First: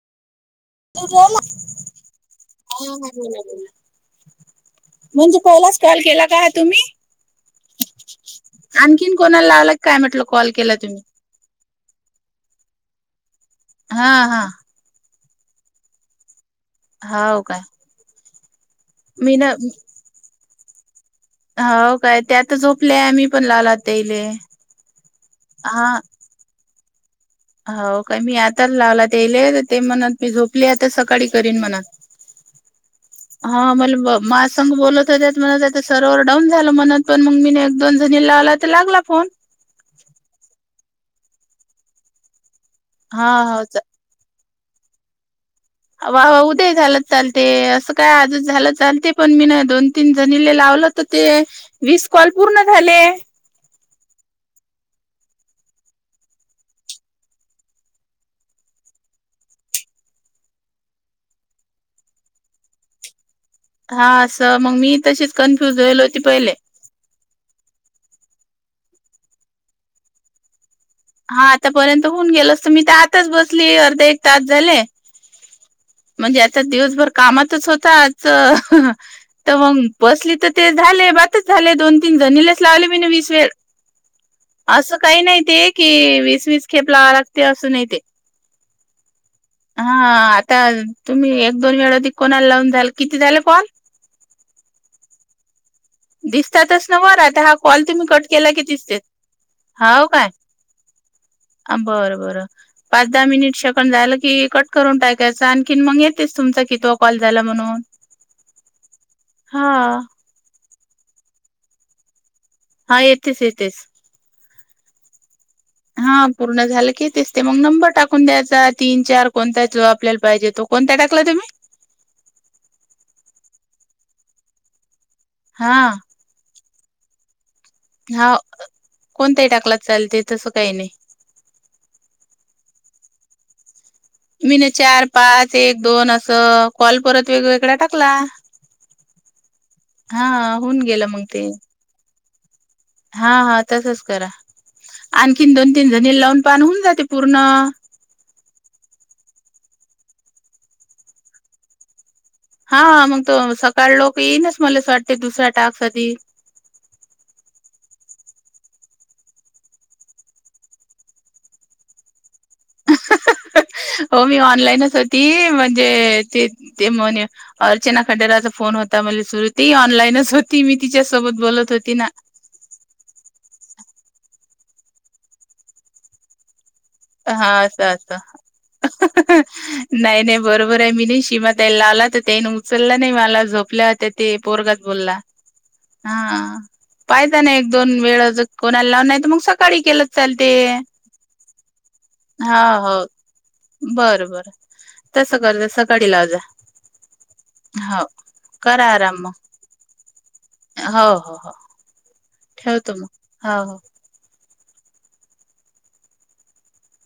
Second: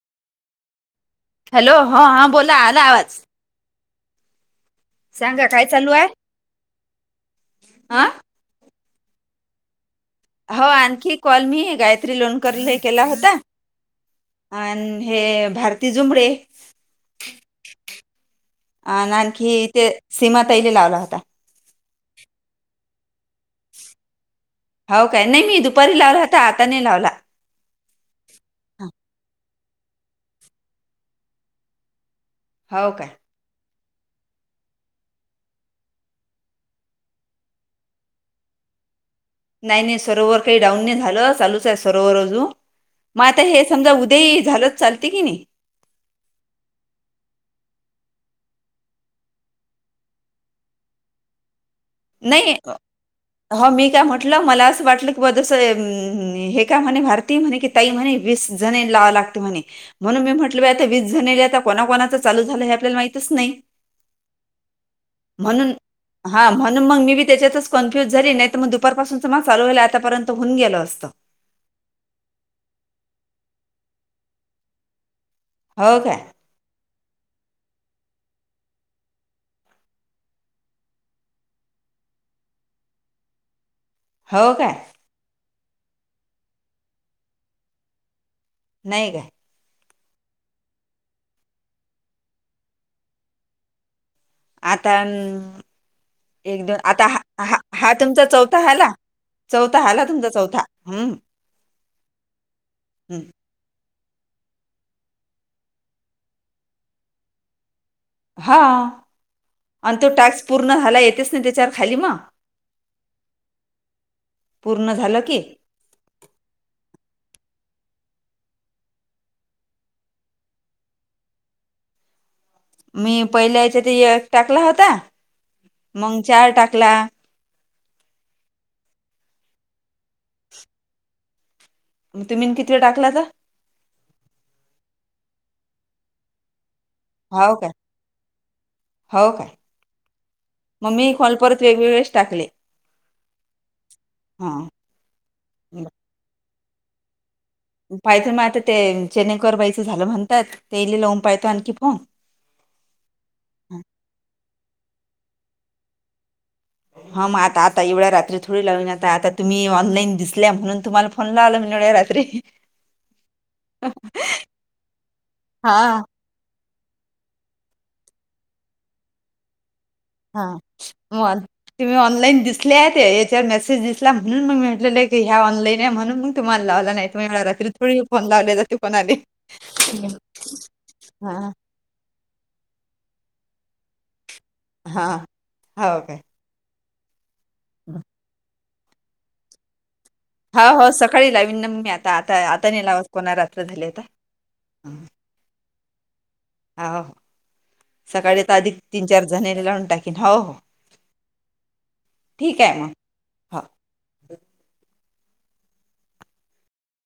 [inaudible] Hello ह हा बोला. आला आवाज. हा बोला. म्हणजे सांगा काय पहिलाच चालू कॉल आहे केला का हा तुम्ही? हा आणखीन कोणाला लावला काय म्हटलं. कॉल हो केला तुम्ही आणखी कॉल मी गायत्री लोणकरला केला होता. हा हा. आणि हे भारती झुंबडे. हाव काय. आण मी ना आणखी तेे सीमा ताईने लावला होता. हो काय त्या तर झोपल्या. मी पण लावलात इले. होव काय. नाही मी दुपारी लावला होता. आता नाही लावला. होव काय मी आता लावला तेले ते म्हणत ती झोपले आता सकाळी करीन म्हणत. हव काय. हा मला माझ्या संघ बोलत होत्यात म्हणत होत्या सरवर डाऊन झालं म्हणत पण मग मी एक दोन जणी लावला तर लागला फोन. नाही नाही सर्व्हर काही डाऊन नाही झालं. चालूच आहे सर्व्हर अजून मग हा आता हे हो समजा उद्या ते झालंत चालत की नाही. व्हाव उद्या झालं चालते. असं काय आज झालं चालते पण मी ना दोन तीन जणीले लावल. तर ते वीस कॉल नाही पूर्ण झाले. हो मी काय म्हटलं मला असं वाटलं की ब जसं हे काय म्हणे भारतीय म्हणे कि, ताई म्हणे वीस जणे लावावं लागते म्हणे म्हणून मी म्हटलं पा आता वीस जनी आहे आता कोणा कोणाच चालू झालंय हे आपल्याला माहितच नाही. हा असं मग मी तशीच म्हणून कन्फ्युज होईल होती हां पहिले. म्हणून मग मी बी त्याच्यातच कन्फ्युज झाली नाही तर मग दुपार पासून मग चालू झालं आतापर्यंत होऊन गेलं असतं. हा आतापर्यंत होऊन गेलो असत. मी तर आताच बसली अर्धा एक तास झाले. हो काय म्हणजे आता दिवसभर कामातच होता आजच तेव्हा बसली तर ते झाले बातच झाले. दोन तीन जणीलेच लावले मी वीस वेळ. हो काय असं काही नाही ते कि वीस वीस खेप लावाय लागते. असं नाही ते नाही का. हा आता तुम्ही एक- दोन वेळा ते कोणाला लावून झाल? किती झाले कॉल? आता एक दोन दिसतातच ना आता वर हा हा कॉल हा तुम्ही तुमचा कट केला चौथा की हाला. दिसते चौथा हा. हाव काय तुमचा चौथा हम्म... बरं बरं. पाच -दहा मिनिट सेकंद झालं की, कट करून टाकायचं. आणखीन मग येतेच तुमचा कितवा कॉल झाला म्हणून हा हा आणि तो टास्क पूर्ण झाला येतेच ना त्याच्यावर खाली मग. हा येथेच येेथेच पूर्ण झालं की. हा पुर्ण झालं की तेचते मग नंबर टाकून द्यायचा तीन चार कोणता तो आपल्याला पाहिजे तो. कोणता टाकलाय तुम्ही मी पहिल्या याच्यात टाकला होता. हा.. मग चार टाकला. हा कोणताही टाकलात चालतय तस काही नाही. मग तुम्ही किती वे टाकलाता. मी ना चार पाच एक दोन असं कॉल परत हो काय वेगवेगळा टाकला. हो काय हा होऊन मग गेलं मी कॉल ते परत वेगवेगळेच टाकले. हा हा तसच करा हां आणखीन दोन तीन जणीना लावून बघा होऊन जाते पूर्ण. पाहितो मग आता ते जचेनेकर बाईचं झालं म्हणतात इ ल लावन आणखी फोग. हा मग तो सकाळ लोक येईनच मलाच वाटते दुसऱ्या टासक आधी हां म आता आता एवढ्या रात्री थोडी लावीन आता तुम्ही ऑनलाईन दिसल्या म्हणून तुम्हाला. म्हणून लावलो मीन एवढ्या रात्री. हो मी ऑनलाईनच होती म्हणजे हां ते ते म्हणे अर्चना खडेराचा फोन होता म्हणले सुरु ती ऑनलाईनच. हां होती मी मग तिच्यासोबत बोलत होती तुम्ही ना. ऑनलाईन याच्यावर मेसेज दिसला म्हणून मी म्हटल ह्या ऑनलाईन आहे म्हणून मग तुम्हाला लावला. नाही तुम्ही एवढ्या हा रात्री अस थोडी अस फोन लावले जाते कोणाले नाही नाही बरोबर आहे मी नई हा सीमा ताईला लावला तर त्यान उचललं नाही मला झोपल्या होत्या ते पोरगाच हा बोलला हो काय हा. पाहिचा ना एक दोन हं. वेळ कोणाला लावून नाही तर मग सकाळी केलं. चालते. हो हो सकाळी लावीन ना मी आता आता हा आता नाही हो लावत कोणाला रात्र झाले आता. बरं बरं. तसं करजा सकाळी लाजा. हाव. सकाळी आता अधिक करा तीन आराम चार मग जणींन लावून टाकीन हो हो. हो हो ठीक आहे मग. हा हो.